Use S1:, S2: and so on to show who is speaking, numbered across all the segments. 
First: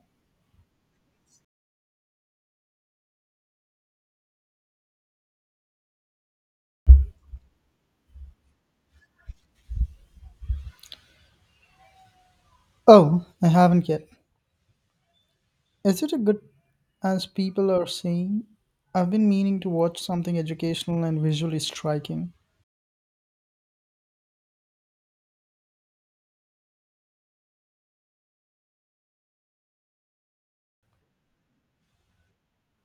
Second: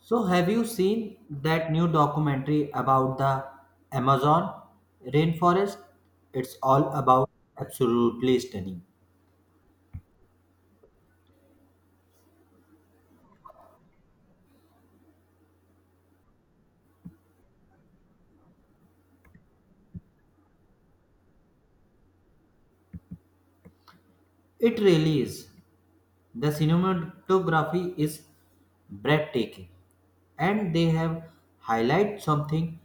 S1: So, have you seen that new documentary about the Amazon rainforest? It's all about absolutely stunning.
S2: Oh, I haven't yet. Is it a good as people are saying? I've been meaning to watch something educational and visually striking.
S1: It really is. The cinematography is breathtaking, and they have highlighted something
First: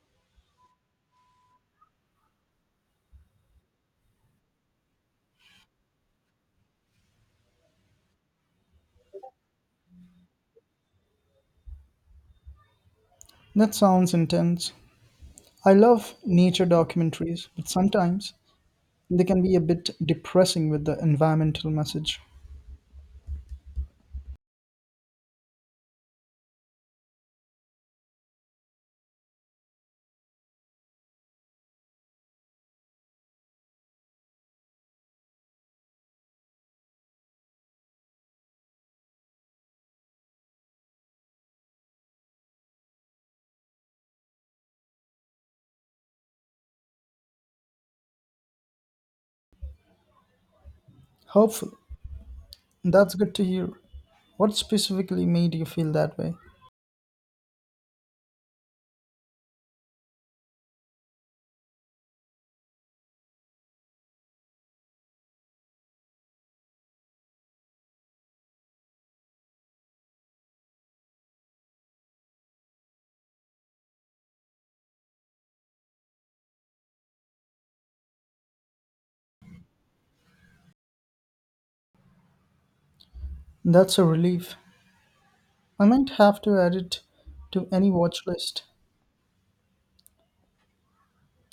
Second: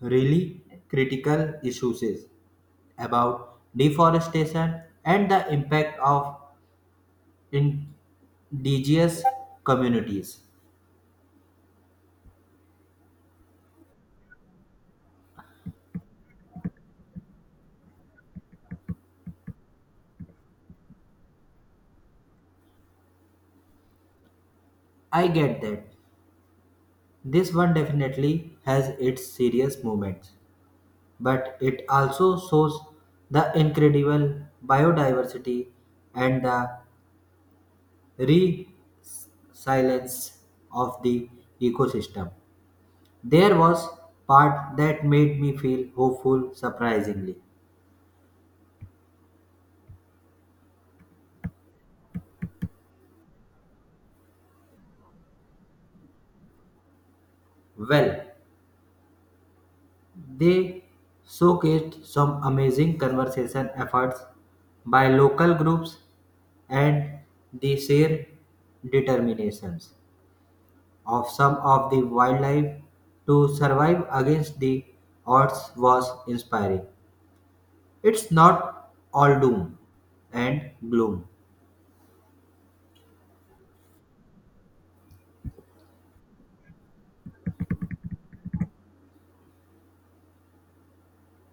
S1: really critical issues is about deforestation and the impact of indigenous communities.
S2: That sounds intense. I love nature documentaries, but sometimes they can be a bit depressing with the environmental message.
S1: I get that. This one definitely has its serious moments, but it also shows the incredible biodiversity and the resilience of the ecosystem. There was part that made me feel hopeful surprisingly.
S2: Hopeful. That's good to hear. What specifically made you feel that way?
S1: Well, they showcased some amazing conservation efforts by local groups and the shared determinations of some of the wildlife to survive against the odds was inspiring. It's not all doom and gloom.
S2: That's a relief. I might have to add it to any watch list.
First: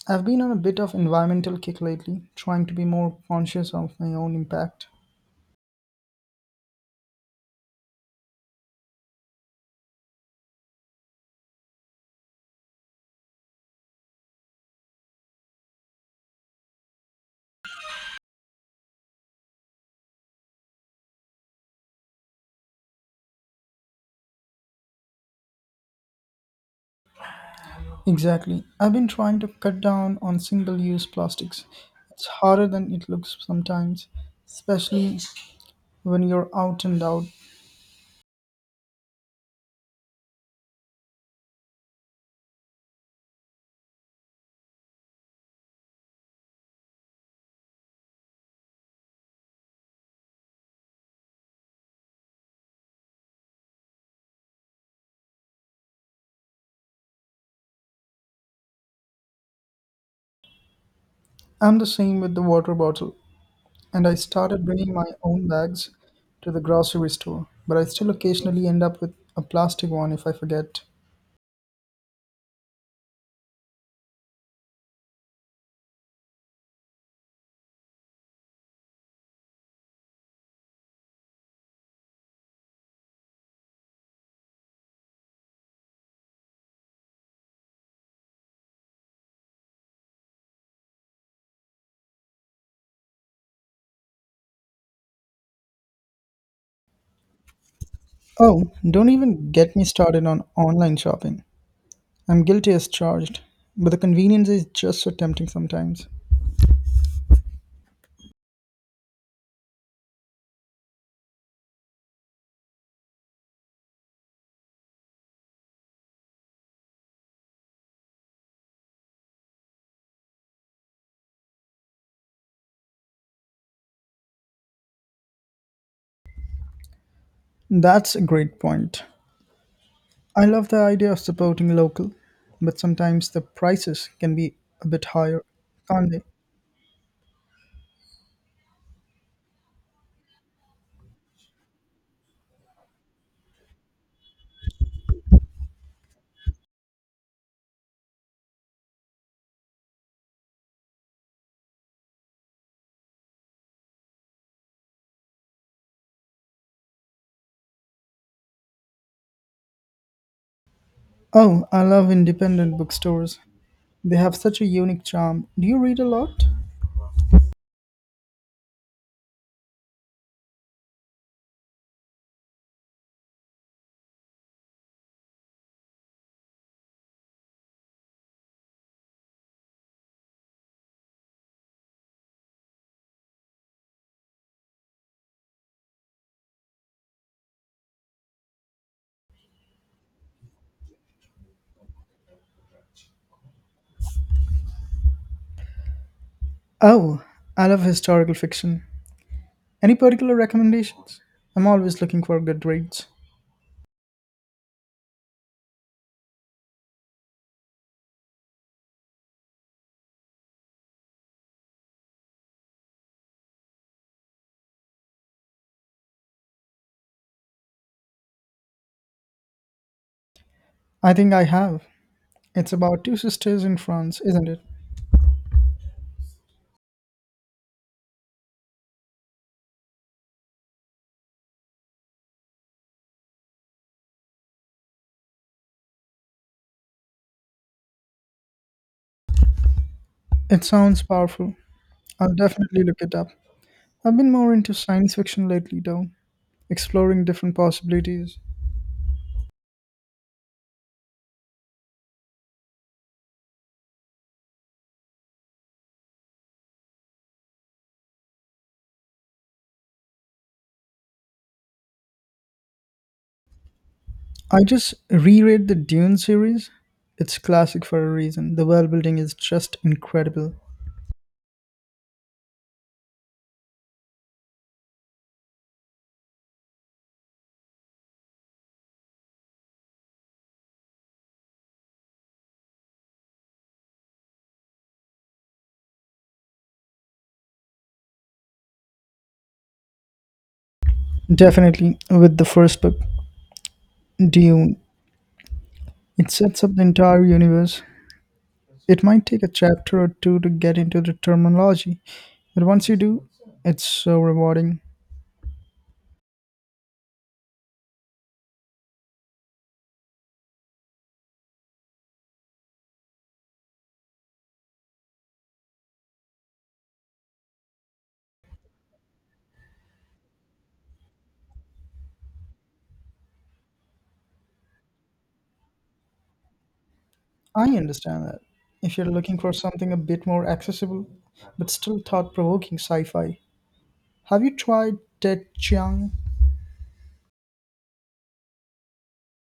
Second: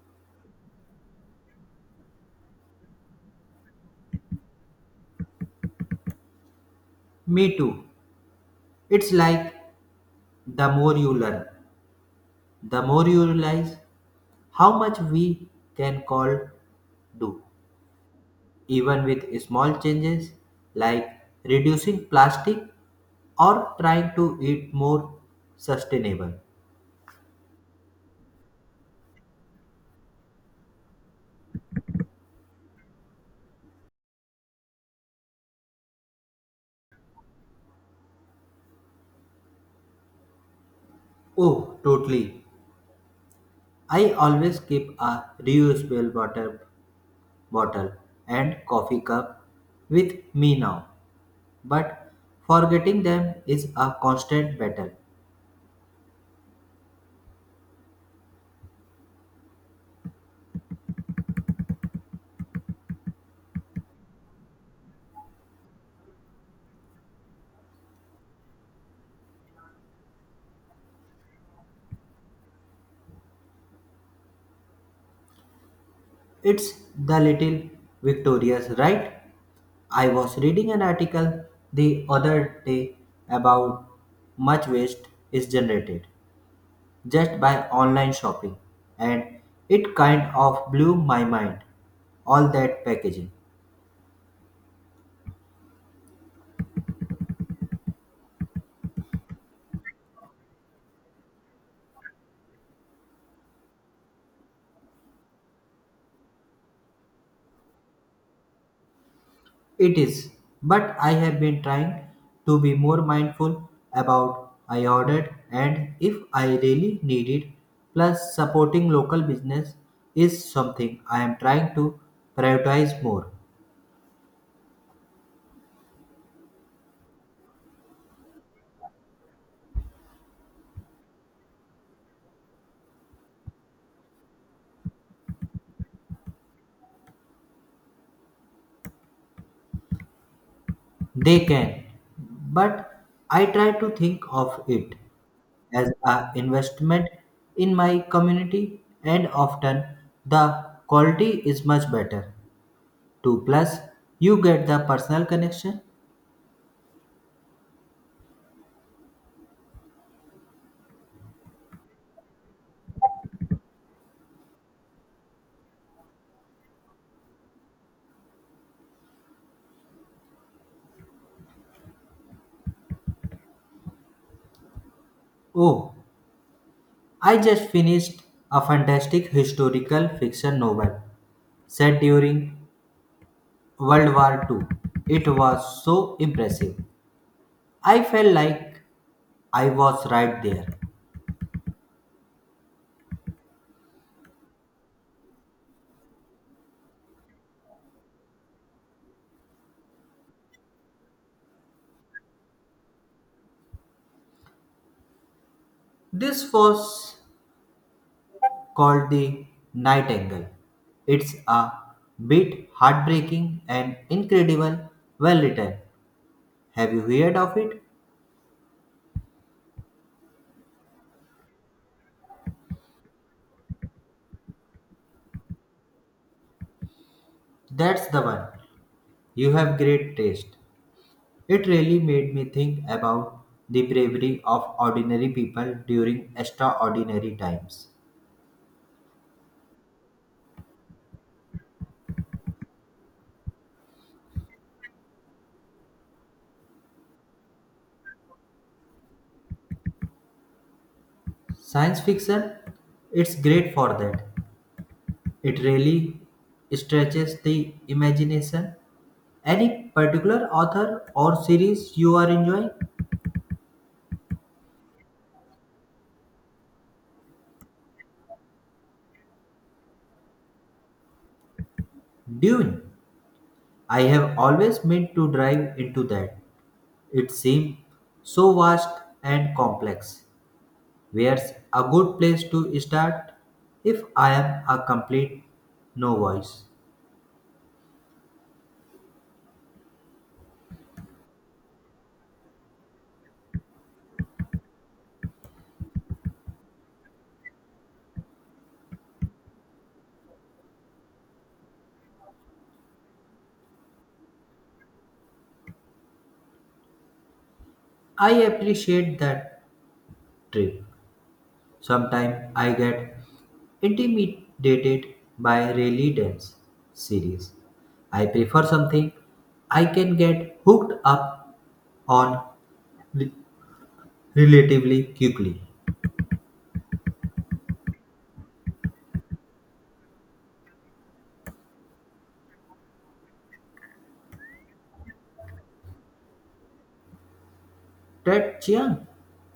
S2: I've been on a bit of environmental kick lately, trying to be more conscious of my own impact.
S1: Me too. It's like the more you learn, the more you realize how much we can call do, even with small changes like reducing plastic or trying to eat more sustainable.
S2: Exactly. I've been trying to cut down on single use plastics. It's harder than it looks sometimes, especially when you're out and out.
S1: Oh, totally. I always keep a reusable water bottle and coffee cup with me now, but forgetting them is a constant battle.
S2: I'm the same with the water bottle, and I started bringing my own bags to the grocery store, but I still occasionally end up with a plastic one if I forget.
S1: It's the little victorious, right? I was reading an article the other day about much waste is generated just by online shopping, and it kind of blew my mind all that packaging.
S2: Oh, don't even get me started on online shopping. I'm guilty as charged, but the convenience is just so tempting sometimes.
S1: It is, but I have been trying to be more mindful about I ordered and if I really need it. Plus, supporting local business is something I am trying to prioritize more.
S2: That's a great point. I love the idea of supporting local, but sometimes the prices can be a bit higher, can't they?
S1: They can, but I try to think of it as an investment in my community, and often the quality is much better. 2 plus you get the personal connection.
S2: Oh, I love independent bookstores. They have such a unique charm. Do you read a lot?
S1: Oh, I just finished a fantastic historical fiction novel set during World War II. It was so impressive. I felt like I was right there.
S2: Oh, I love historical fiction. Any particular recommendations? I'm always looking for good reads.
S1: This was called The Nightingale. It's a bit heartbreaking and incredible, well written. Have you heard of it?
S2: I think I have. It's about two sisters in France, isn't it?
S1: That's the one. You have great taste. It really made me think about the bravery of ordinary people during extraordinary times.
S2: It sounds powerful. I'll definitely look it up. I've been more into science fiction lately, though, exploring different possibilities.
S1: Science fiction, it's great for that. It really stretches the imagination. Any particular author or series you are enjoying?
S2: I just reread the Dune series. It's classic for a reason. The world building is just incredible.
S1: Dune. I have always meant to dive into that. It seems so vast and complex. Where's a good place to start if I am a complete no voice?
S2: Definitely, with the first book, Dune, it sets up the entire universe. It might take a chapter or two to get into the terminology, but once you do, it's so rewarding.
S1: I appreciate that trick. Sometimes I get intimidated by really dense series. I prefer something I can get hooked up on re- relatively quickly.
S2: I understand that. If you're looking for something a bit more accessible, but still thought provoking sci fi, have you tried Ted Chiang?
S1: Ted Chiang?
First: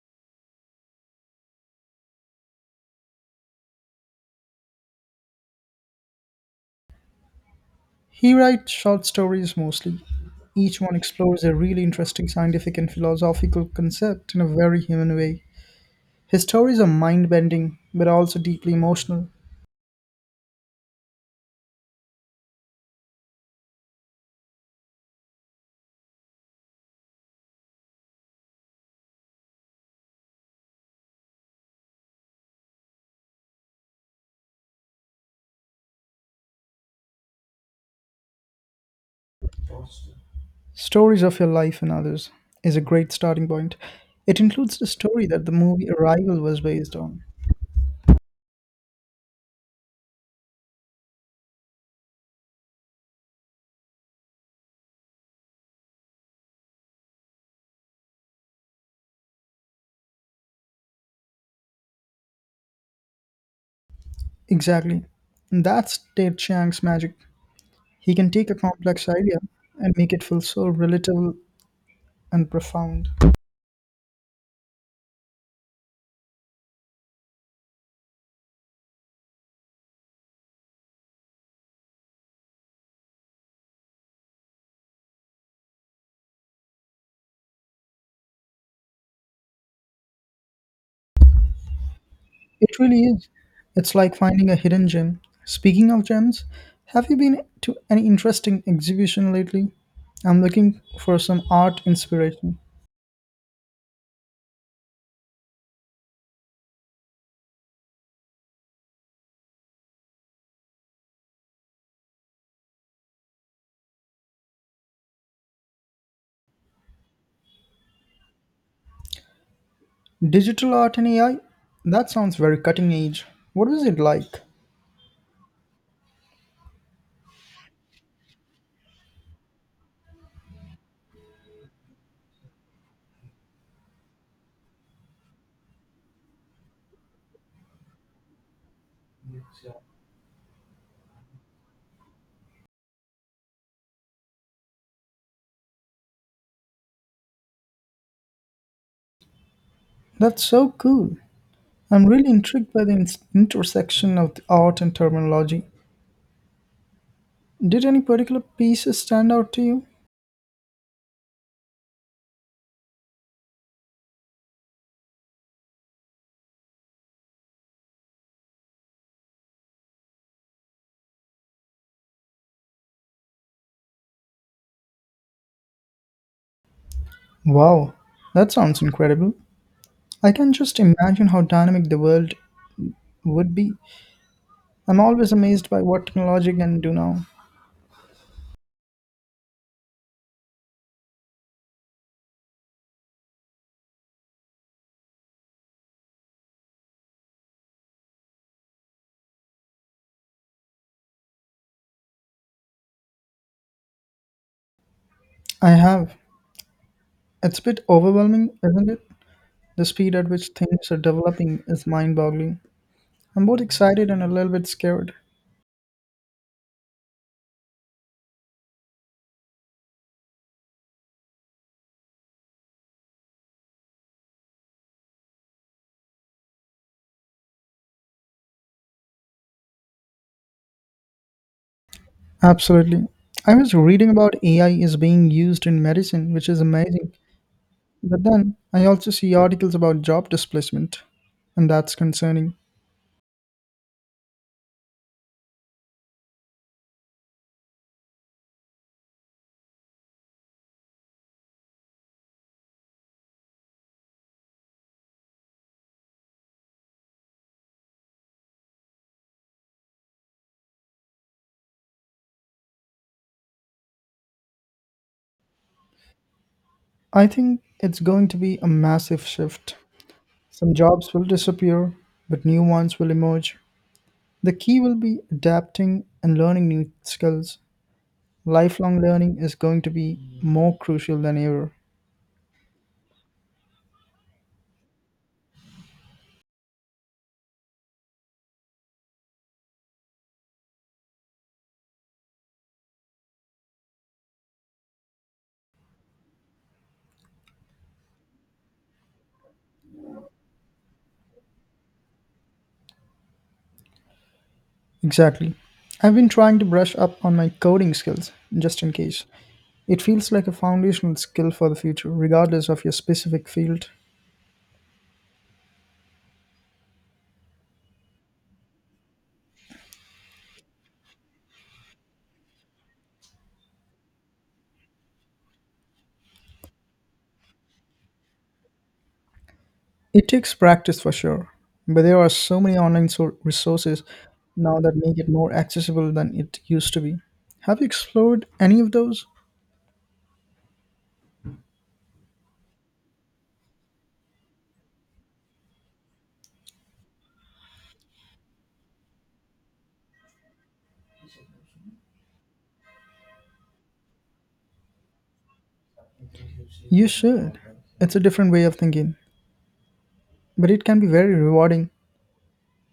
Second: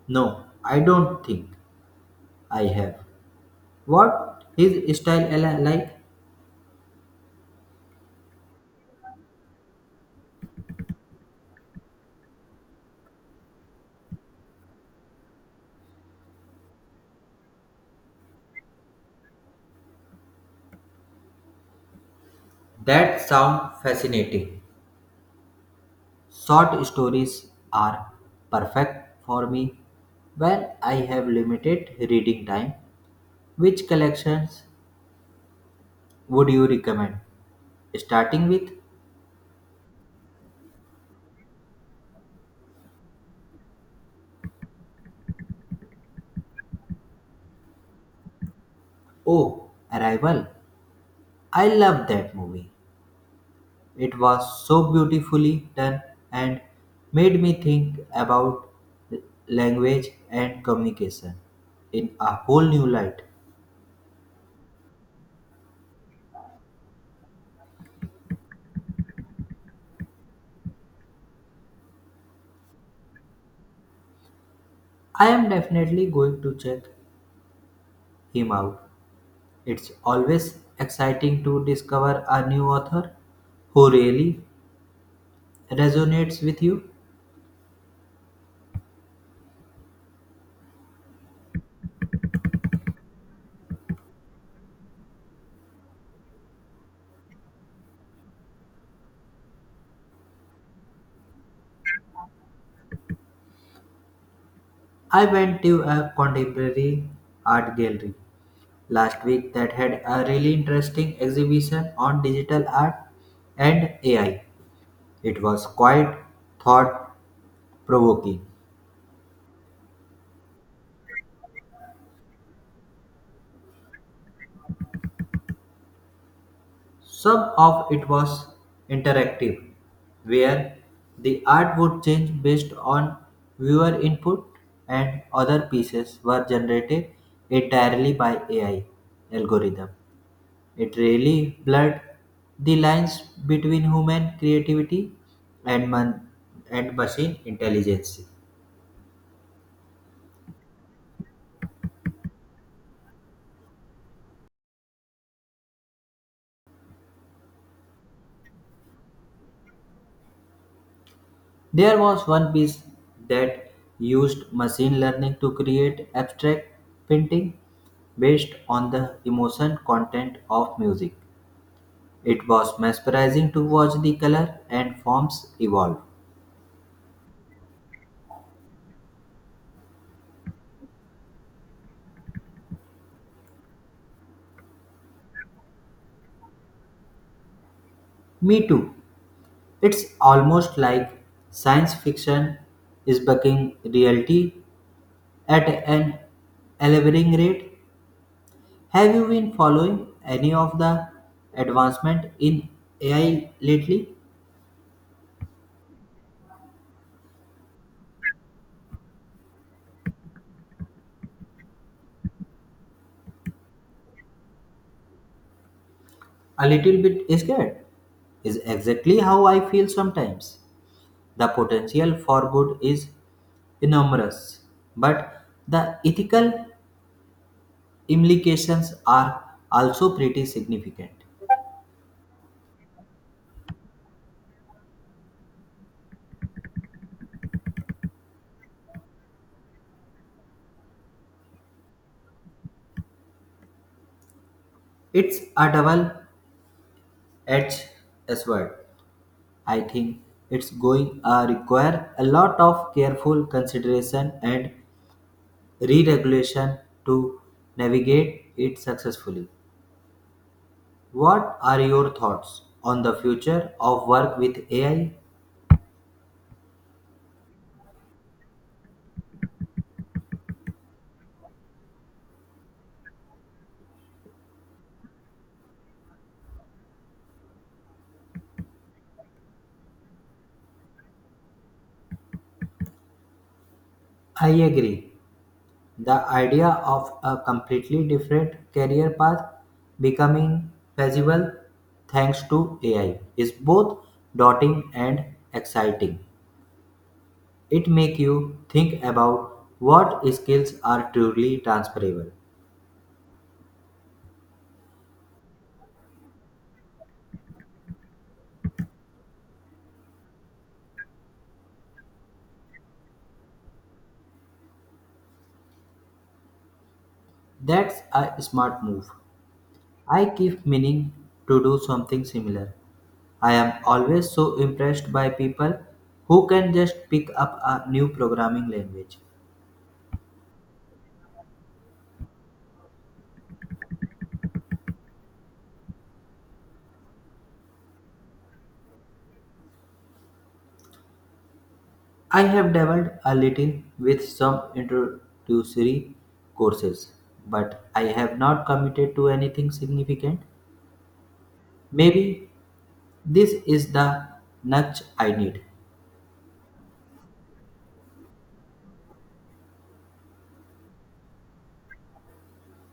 S1: No, I don't think I have. What his style like?
S2: He writes short stories mostly. Each one explores a really interesting scientific and philosophical concept in a very human way. His stories are mind bending, but also deeply emotional.
S1: That sound fascinating. Short stories are perfect for me when I have limited reading time. Which collections would you recommend? Starting with.
S2: Stories of Your Life and Others is a great starting point. It includes the story that the movie Arrival was based on.
S1: Oh, Arrival. I love that movie. It was so beautifully done and made me think about language and communication in a whole new light.
S2: Exactly. And that's Ted Chiang's magic. He can take a complex idea and make it feel so relatable and profound.
S1: I am definitely going to check him out. It's always exciting to discover a new author who really resonates with you.
S2: It really is. It's like finding a hidden gem. Speaking of gems, have you been to any interesting exhibition lately? I'm looking for some art inspiration.
S1: I went to a contemporary art gallery last week that had a really interesting exhibition on digital art and AI. It was quite thought provoking.
S2: Digital art and AI? That sounds very cutting edge. What was it like?
S1: Some of it was interactive, where the art would change based on viewer input, and other pieces were generated entirely by AI algorithm. It really blurred the lines between human creativity and and machine intelligence.
S2: That's so cool. I'm really intrigued by the intersection of the art and terminology. Did any particular pieces stand out to you?
S1: There was one piece that used machine learning to create abstract painting based on the emotion content of music. It was mesmerizing to watch the color and forms evolve.
S2: Wow, that sounds incredible. I can just imagine how dynamic the world would be. I'm always amazed by what technology can do now.
S1: Me too. It's almost like science fiction is becoming reality at an alarming rate. Have you been following any of the advancement in AI lately?
S2: I have. It's a bit overwhelming, isn't it? The speed at which things are developing is mind boggling. I'm both excited and a little bit scared.
S1: A little bit scared is exactly how I feel sometimes. The potential for good is enormous, but the ethical implications are also pretty significant.
S2: Absolutely. I was reading about AI is being used in medicine, which is amazing. But then I also see articles about job displacement, and that's concerning.
S1: It's a double edged sword. I think it's going to require a lot of careful consideration and re-regulation to navigate it successfully. What are your thoughts on the future of work with AI?
S2: I think it's going to be a massive shift. Some jobs will disappear, but new ones will emerge. The key will be adapting and learning new skills. Lifelong learning is going to be more crucial than ever.
S1: I agree. The idea of a completely different career path becoming feasible thanks to AI is both daunting and exciting. It makes you think about what skills are truly transferable.
S2: Exactly. I've been trying to brush up on my coding skills, just in case. It feels like a foundational skill for the future, regardless of your specific field.
S1: That's a smart move. I keep meaning to do something similar. I am always so impressed by people who can just pick up a new programming language.
S2: It takes practice for sure, but there are so many online resources now that make it more accessible than it used to be. Have you explored any of those?
S1: I have dabbled a little with some introductory courses, but I have not committed to anything significant. Maybe this is the nudge I need.
S2: You should. It's a different way of thinking, but it can be very rewarding.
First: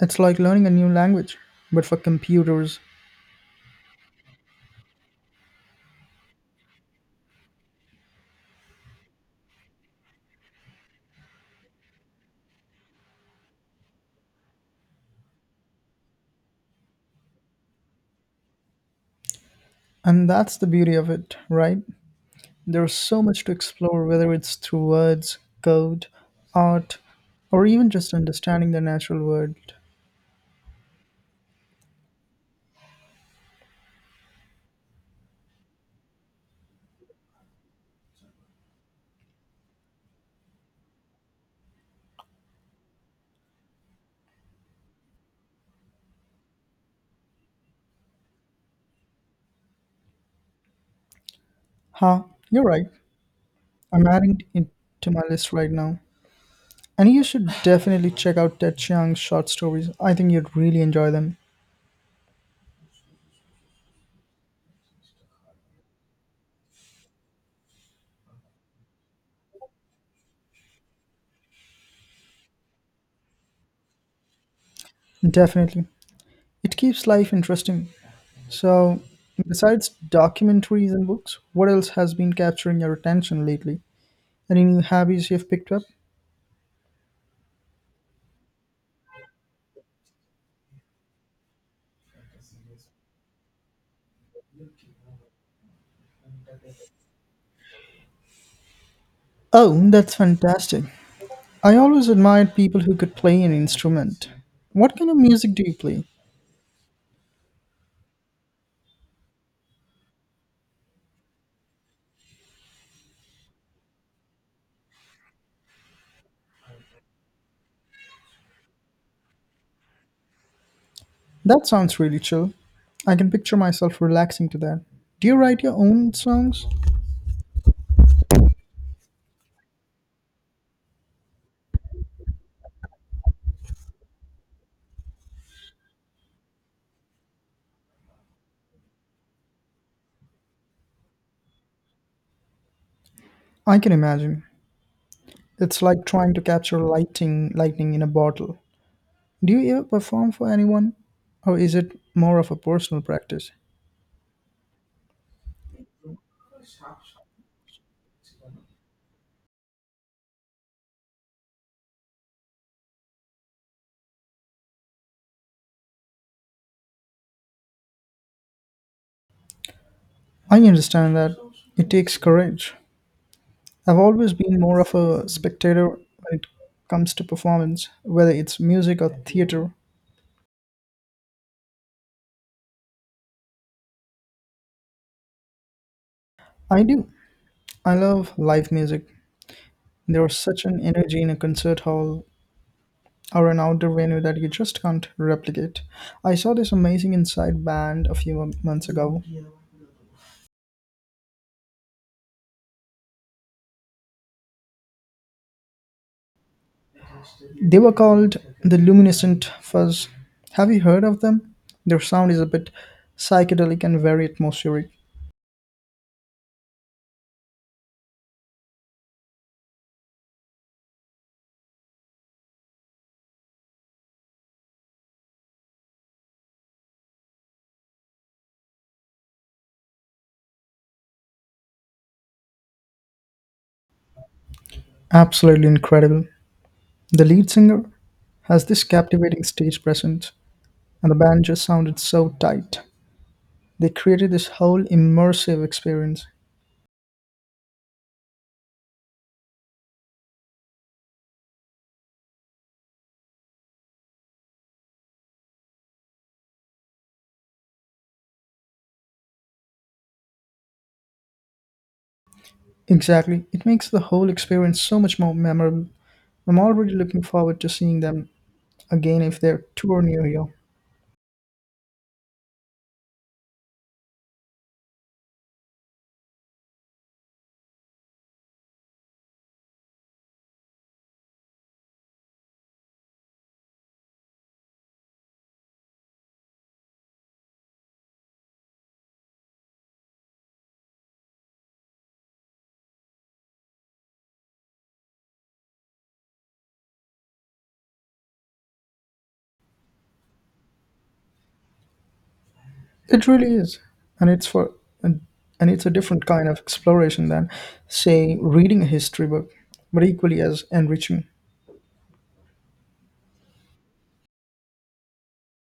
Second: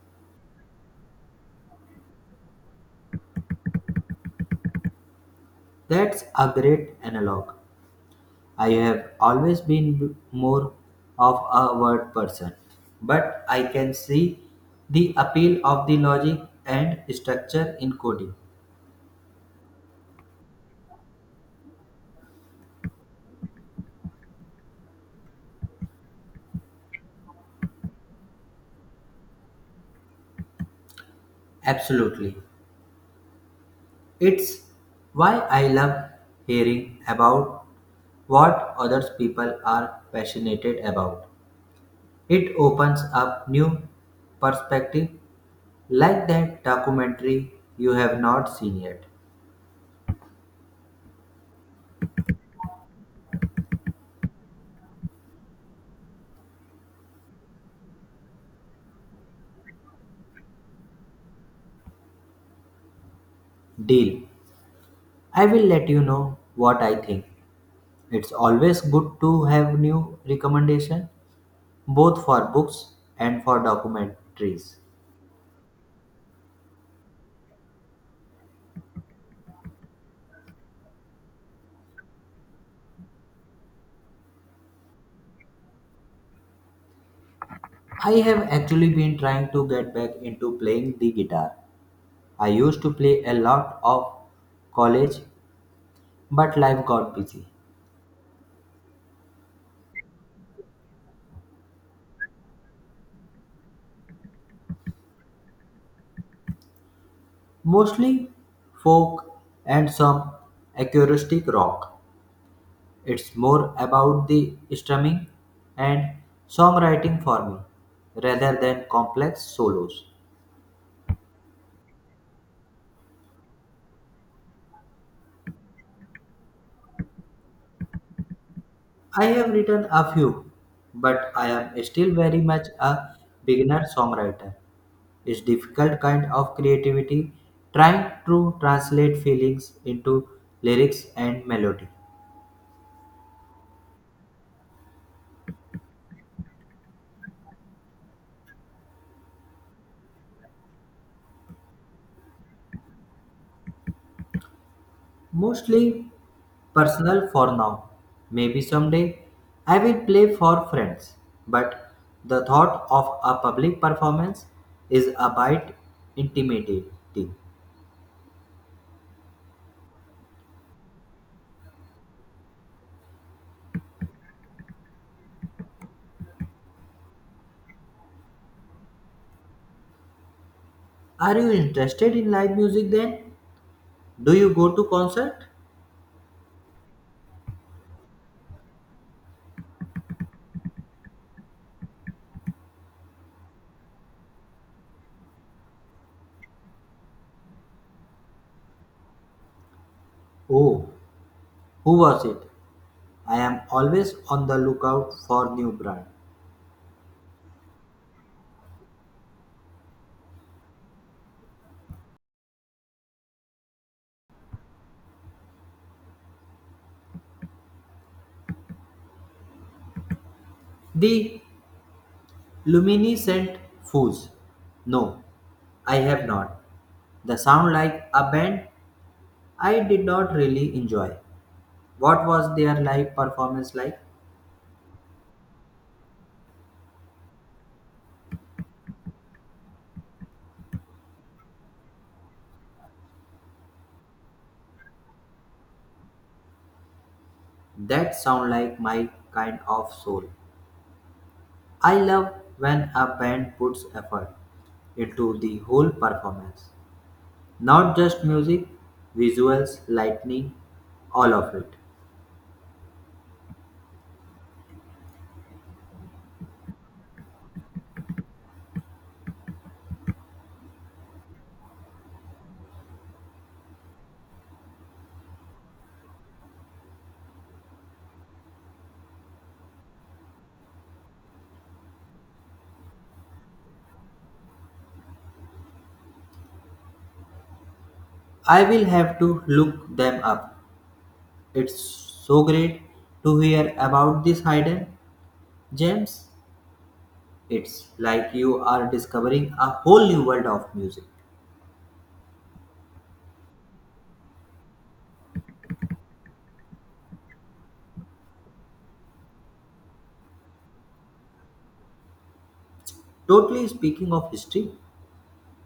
S2: It's like learning a new language, but for computers.
S1: That's a great analog. I have always been more of a word person, but I can see the appeal of the logic and structure in coding.
S2: And that's the beauty of it, right? There's so much to explore, whether it's through words, code, art, or even just understanding the natural world.
S1: Absolutely. It's why I love hearing about what other people are passionate about. It opens up new perspective like that documentary you have not seen yet.
S2: Ha, you're right. I'm adding it to my list right now. And you should definitely check out Ted Chiang's short stories. I think you'd really enjoy them.
S1: Deal. I will let you know what I think. It's always good to have new recommendation, both for books and for documentaries.
S2: Definitely. It keeps life interesting. So, besides documentaries and books, what else has been capturing your attention lately? Any new hobbies you've picked up?
S1: I have actually been trying to get back into playing the guitar. I used to play a lot of college, but life got busy.
S2: Oh, that's fantastic. I always admired people who could play an instrument. What kind of music do you play?
S1: Mostly folk and some acoustic rock. It's more about the strumming and songwriting for me rather than complex solos.
S2: That sounds really chill. I can picture myself relaxing to that. Do you write your own songs?
S1: I have written a few, but I am still very much a beginner songwriter. It's difficult kind of creativity trying to translate feelings into lyrics and melody.
S2: I can imagine. It's like trying to capture lightning in a bottle. Do you ever perform for anyone? Or is it more of a personal practice?
S1: Mostly personal for now. Maybe someday I will play for friends, but the thought of a public performance is a bit intimidating.
S2: I understand that it takes courage. I've always been more of a spectator when it comes to performance, whether it's music or theater.
S1: Are you interested in live music then? Do you go to concert?
S2: I do. I love live music. There's such an energy in a concert hall or an outdoor venue that you just can't replicate. I saw this amazing inside band a few months ago.
S1: Oh, who was it? I am always on the lookout for new brand.
S2: They were called the Luminescent Fuzz. Have you heard of them? Their sound is a bit psychedelic and very atmospheric.
S1: The Luminescent Foods. No, I have not. The sound like a band I did not really enjoy. What was their live performance like?
S2: Absolutely incredible. The lead singer has this captivating stage presence and the band just sounded so tight. They created this whole immersive experience.
S1: That sound like my kind of soul. I love when a band puts effort into the whole performance. Not just music, visuals, lightning, all of it.
S2: Exactly. It makes the whole experience so much more memorable. I'm already looking forward to seeing them again if they're tour near you.
S1: I will have to look them up. It's so great to hear about these hidden gems. It's like you are discovering a whole new world of music.
S2: It really is. And it's for and, and it's a different kind of exploration than say reading a history book, but equally as enriching.
S1: Totally speaking of history,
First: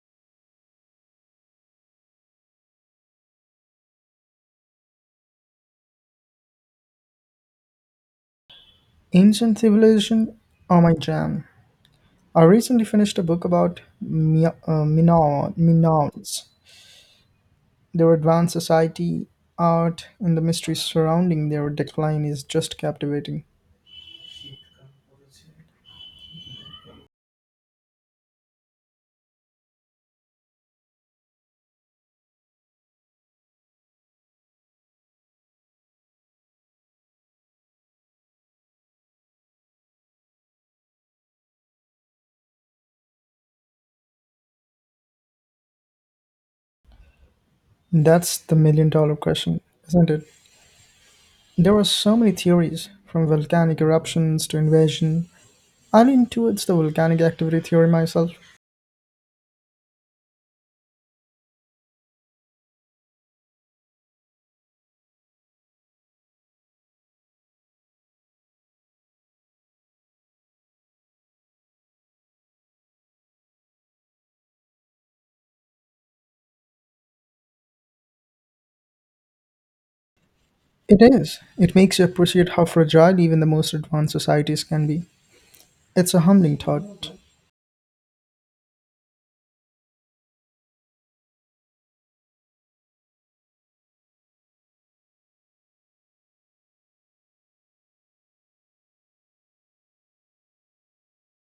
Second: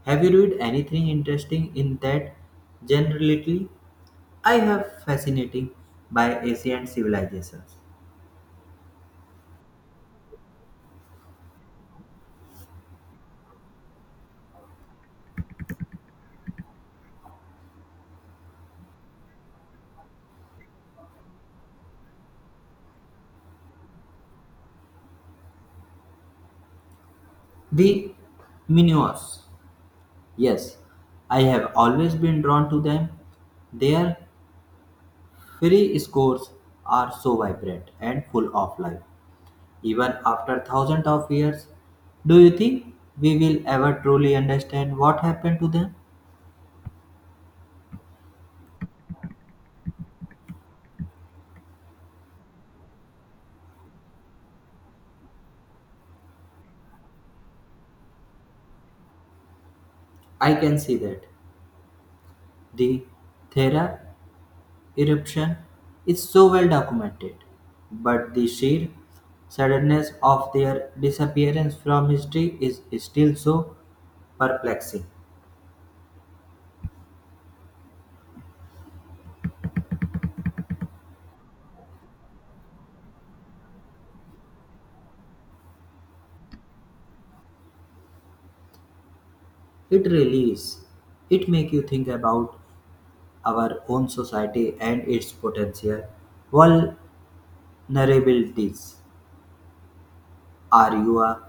S1: have you read anything interesting in that genre lately? I have fascinating by ancient civilizations.
S2: Ancient civilization are my jam. I recently finished a book about Minoans, their advanced society, art, and the mystery surrounding their decline is just captivating.
S1: The Minoans. Yes, I have always been drawn to them. Their Free scores are so vibrant and full of life, even after thousands of years. Do you think we will ever truly understand what happened to them?
S2: That's the million dollar question, isn't it? There were so many theories, from volcanic eruptions to invasion. I lean towards the volcanic activity theory myself.
S1: I can see that. The Thera eruption is so well documented, but the sheer suddenness of their disappearance from history is still so perplexing.
S2: It is. It makes you appreciate how fragile even the most advanced societies can be. It's a humbling thought.
S1: It really is. It makes you think about our own society and its potential. While vulnerabilities. Are you a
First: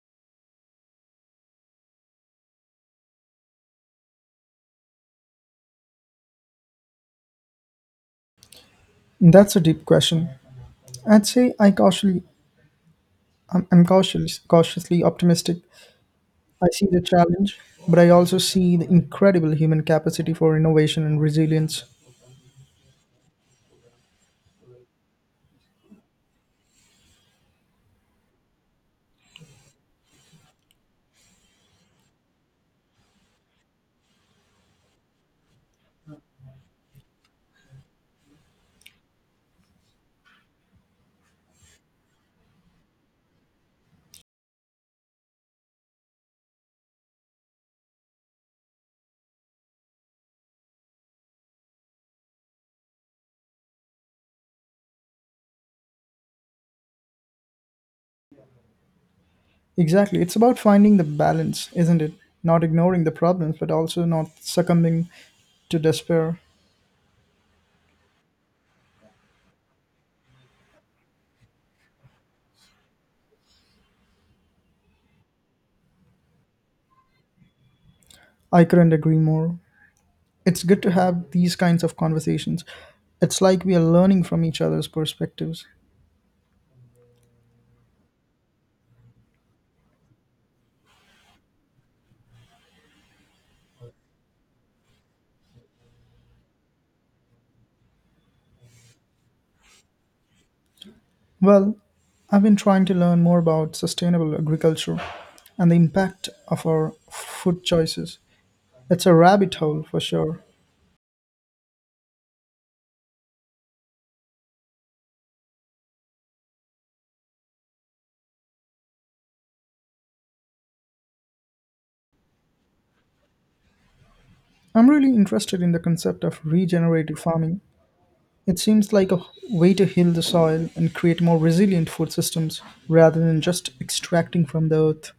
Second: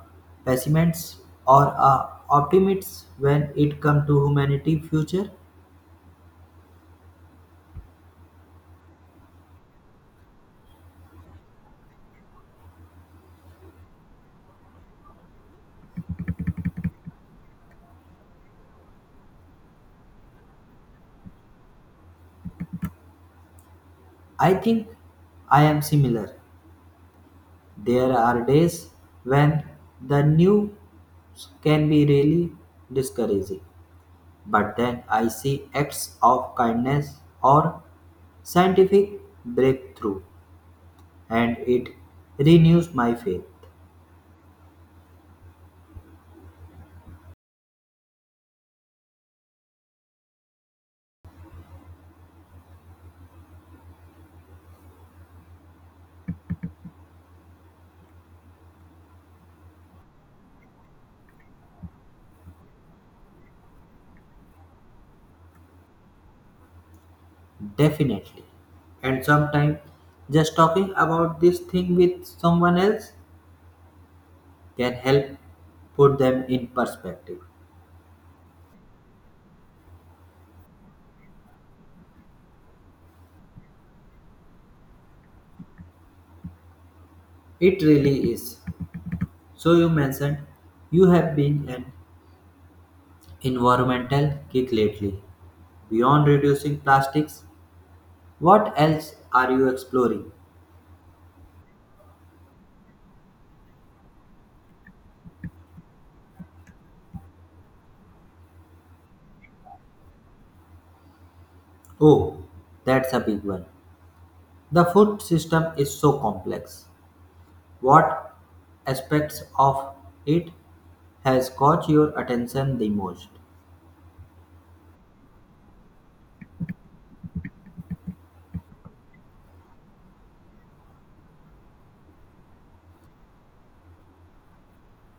S1: pessimist or a optimist when it comes to humanity future?
S2: That's a deep question. I'd say I'm cautiously optimistic. I see the challenge, but I also see the incredible human capacity for innovation and resilience.
S1: I think I am similar. There are days when the news can be really discouraging, but then I see acts of kindness or scientific breakthrough and it renews my faith.
S2: Exactly. It's about finding the balance, isn't it? Not ignoring the problems, but also not succumbing to despair.
S1: Definitely. And sometimes just talking about this thing with someone else can help put them in perspective.
S2: I couldn't agree more. It's good to have these kinds of conversations. It's like we are learning from each other's perspectives.
S1: It really is. So, you mentioned you have been an environmental kick lately. Beyond reducing plastics, what else are you exploring?
S2: Well, I've been trying to learn more about sustainable agriculture and the impact of our food choices. It's a rabbit hole for sure.
S1: Oh, that's a big one. The food system is so complex. What aspects of it has caught your attention the most?
S2: I'm really interested in the concept of regenerative farming. It seems like a way to heal the soil and create more resilient food systems rather than just extracting from the earth.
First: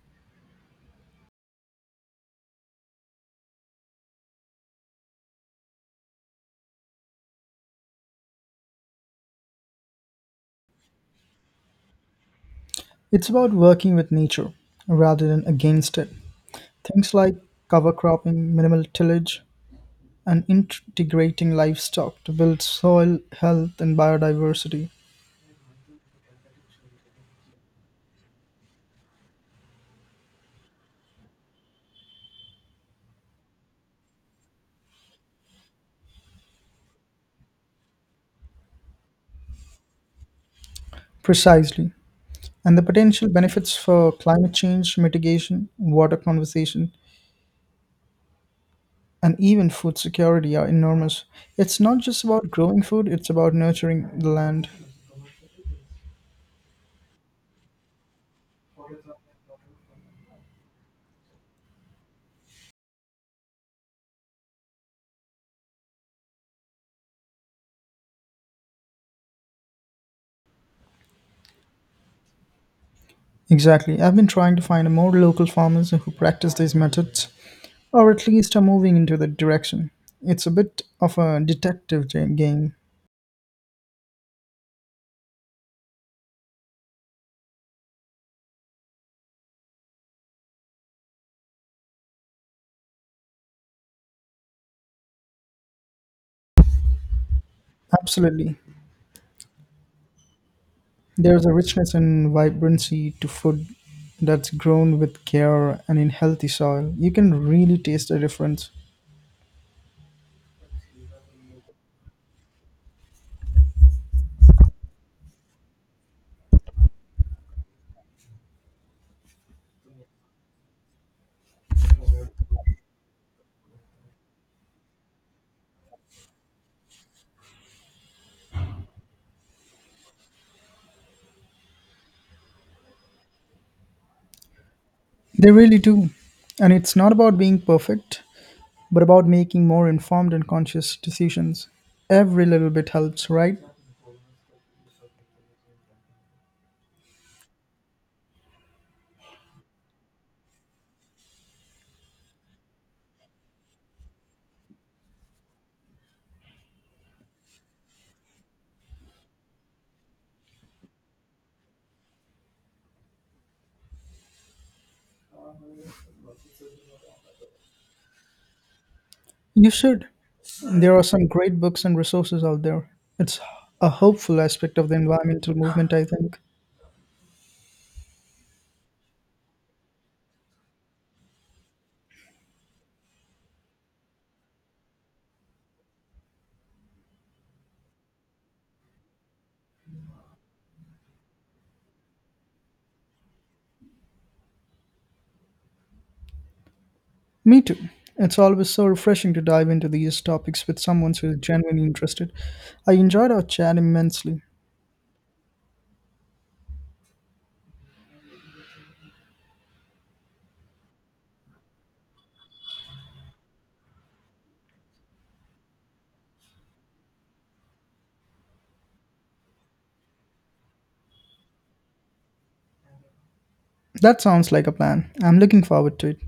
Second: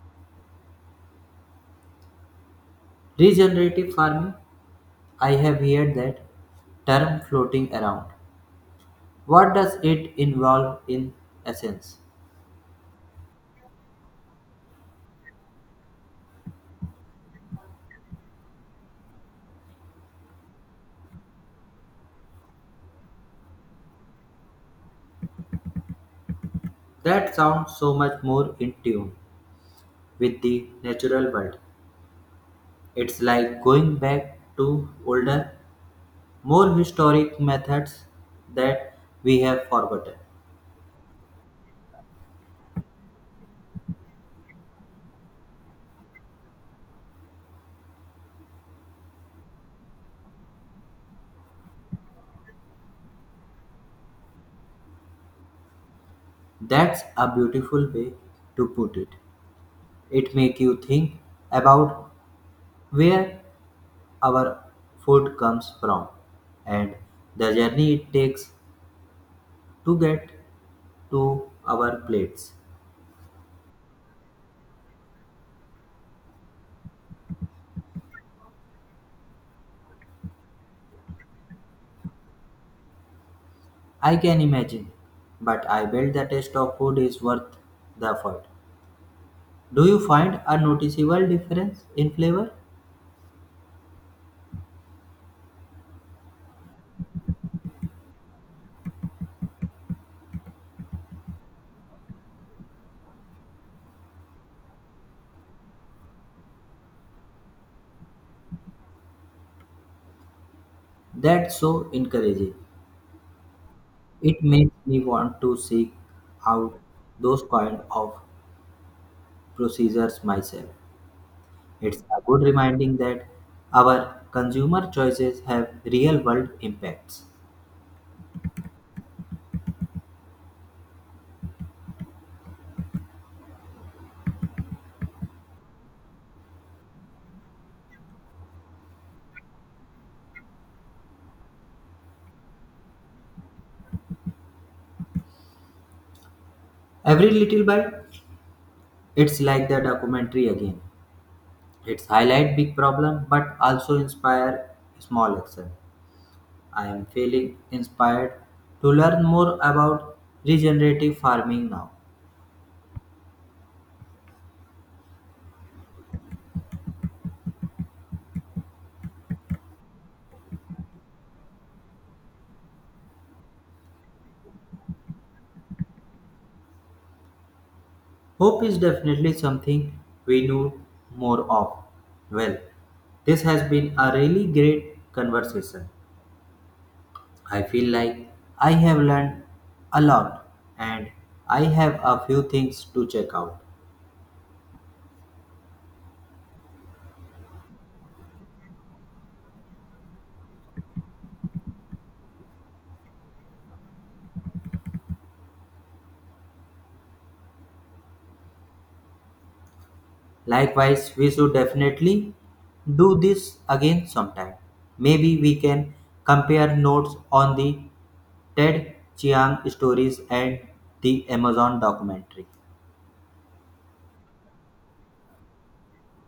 S1: Regenerative farming, I have heard that term floating around. What does it involve in essence?
S2: It's about working with nature rather than against it. Things like cover cropping, minimal tillage, and integrating livestock to build soil health and biodiversity.
S1: That sounds so much more in tune with the natural world. It's like going back to older, more historic methods that we have forgotten.
S2: Precisely. And the potential benefits for climate change mitigation, water conservation, and even food security are enormous. It's not just about growing food, it's about nurturing the land.
S1: That's a beautiful way to put it. It makes you think about where our food comes from and the journey it takes to get to our plates.
S2: Exactly. I've been trying to find more local farmers who practice these methods, or at least are moving into that direction. It's a bit of a detective game.
S1: I can imagine, but I bet the taste of food is worth the effort. Do you find a noticeable difference in flavor?
S2: Absolutely. There's a richness and vibrancy to food that's grown with care and in healthy soil. You can really taste the difference.
S1: That's so encouraging. It makes me want to seek out those kind of procedures myself. It's a good reminding that our consumer choices have real world impacts.
S2: They really do. And it's not about being perfect, but about making more informed and conscious decisions. Every little bit helps, right?
S1: Every little bite, it's like the documentary again. It's highlight big problem but also inspire small action. I am feeling inspired to learn more about regenerative farming now.
S2: You should. There are some great books and resources out there. It's a hopeful aspect of the environmental movement, I think.
S1: Hope is definitely something we know more of. Well, this has been a really great conversation. I feel like I have learned a lot and I have a few things to check out.
S2: Me too. It's always so refreshing to dive into these topics with someone who is genuinely interested. I enjoyed our chat immensely.
S1: Likewise, we should definitely do this again sometime. Maybe we can compare notes on the Ted Chiang stories and the Amazon documentary.
S2: That sounds like a plan. I'm looking forward to it.